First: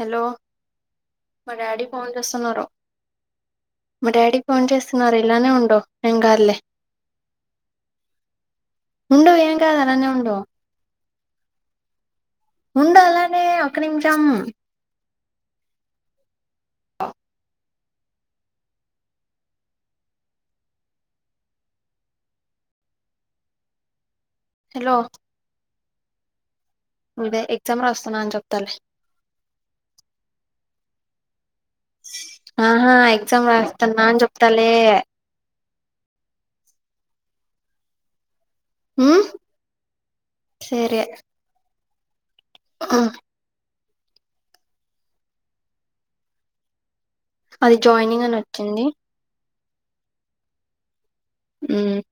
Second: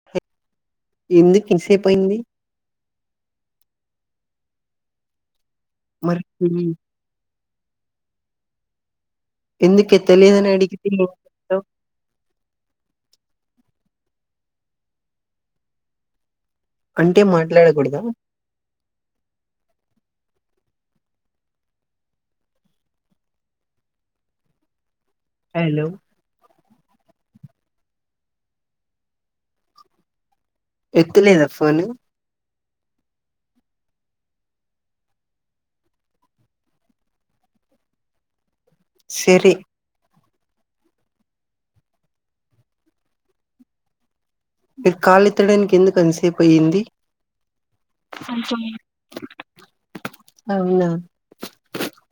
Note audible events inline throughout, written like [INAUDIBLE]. Hello ఎందుకు మా daddy ఇంతసేపు ఫోన్ అయింది చేస్తున్నారు. మా డాడీ ఫోన్ చేస్తున్నారు ఇలానే ఉండో ఏం మరి కాదులే ఉండు ఏం కాదు అలానే ఉండు ఎందుకెత్తలేదని అడికితే ఉండ అలానే ఒక్క నిమిషం అంటే మాట్లాడ కుడదా హలో హలో అదే ఎగ్జామ్ రాస్తున్నా అని చెప్తాలె ఎత్తులేదా ఫోను ఆహా ఎగ్జామ్ రాస్తున్నా అని చెప్తాలే సరి సరె ఆ మీరు కాలెత్తడానికి ఎందుకంతలిసేపయింది? అది జాయినింగ్ అని అచ్చింది. అవునా ఉమ్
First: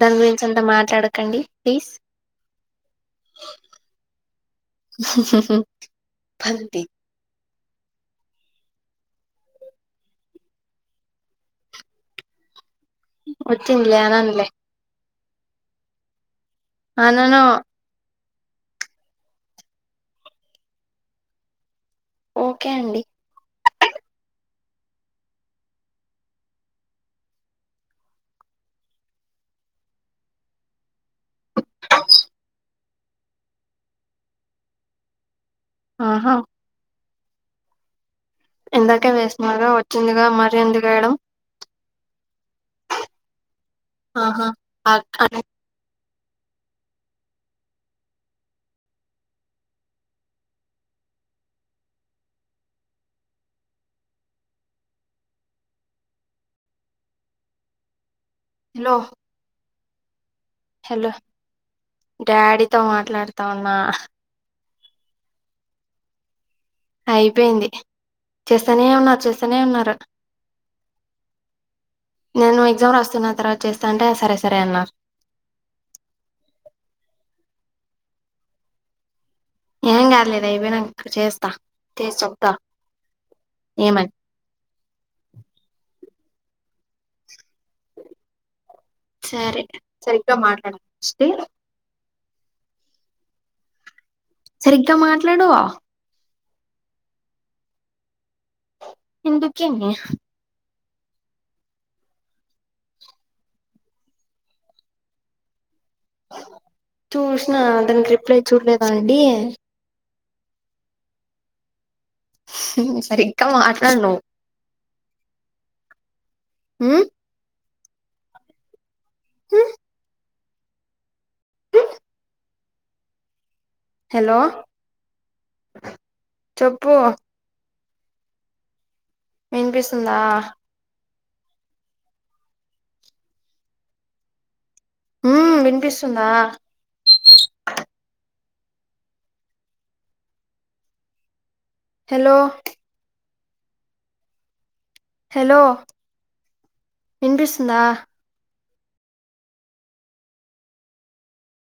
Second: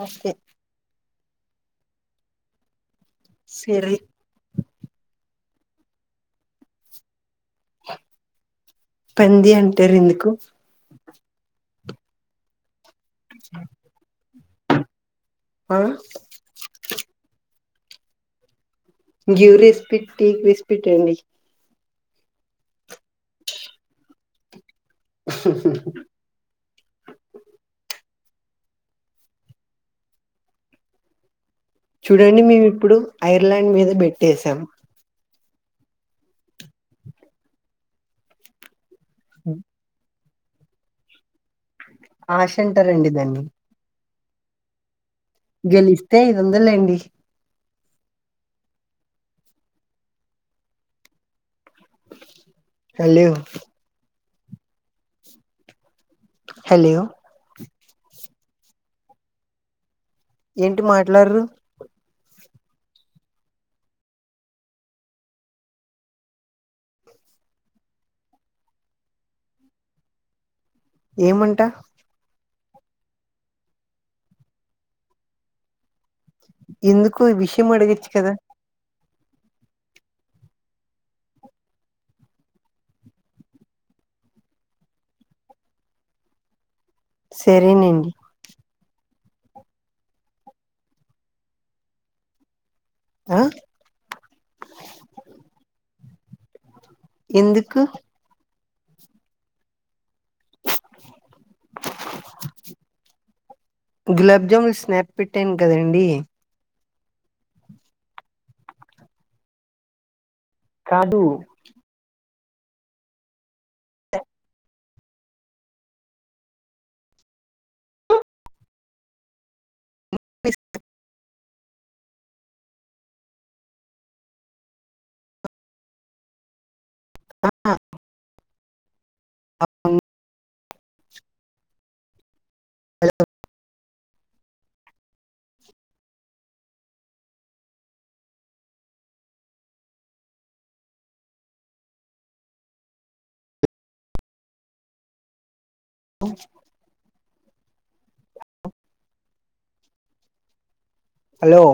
దాని ఓకే గురించి అంత మాట్లాడకండి ప్లీజ్ సరె పంది పంది అంటారు ఎందుకు? వచ్చింగ్లే అనన్లే ఆ అనను గ్యూరిస్పిట్టీ విస్పిట్ అండి ఓకే అండి [INAUDIBLE] పుడు ఐర్లాండ్ మీద బెట్టేసాం ఆహా ఎందాకే వేస్తున్నారు వచ్చిందిగా మరీ ఎందుకు ఏయడం ఆశ అంటారండి దాన్ని ఆహా అక్ అట్ గెలిస్తే ఐదు వందల్ లేండి హ లేవ్ హలో హలో ఏంటి మాట్లాడ్రు తో మాట్లాడుతా ఉన్నా అయిపోయింది చేస్తానే ఉన్నారు చేస్తానే ఉన్నారు. ఏమంట నేను ఎగ్జామ్ రాస్తున్న తర్వాత చేస్తా అంటే ఆ సరే సరే అన్నా ఎందుకు విషయం అడగొచ్చు కదా ఏం గాదులే ఇది అయిపోయినంకా చేస్తా చేసి చేప్తా ఏమని సరేనండి సరే సరిగ్గా మాట్లాడు స్టే ఆ సరిగ్గా మాట్లాడూ ఎందుకు ఎందుకేంది గులాబ్జామున్ స్నాప్ పెట్టాను గదండి చూసిన దానికి రిప్లై చూడలేదా అండి కాదూ సరిగ్గా మాట్లాడు నువ్ ఉమ్ హు ఇస్క్ హు హలో చెప్పు ఆ ఆ విన్పిస్తుందా [INAUDIBLE] హలో ఉమ్ వినిపిస్తుందా హలో హలో [INAUDIBLE] వినిపిస్తుందా [INAUDIBLE] హలో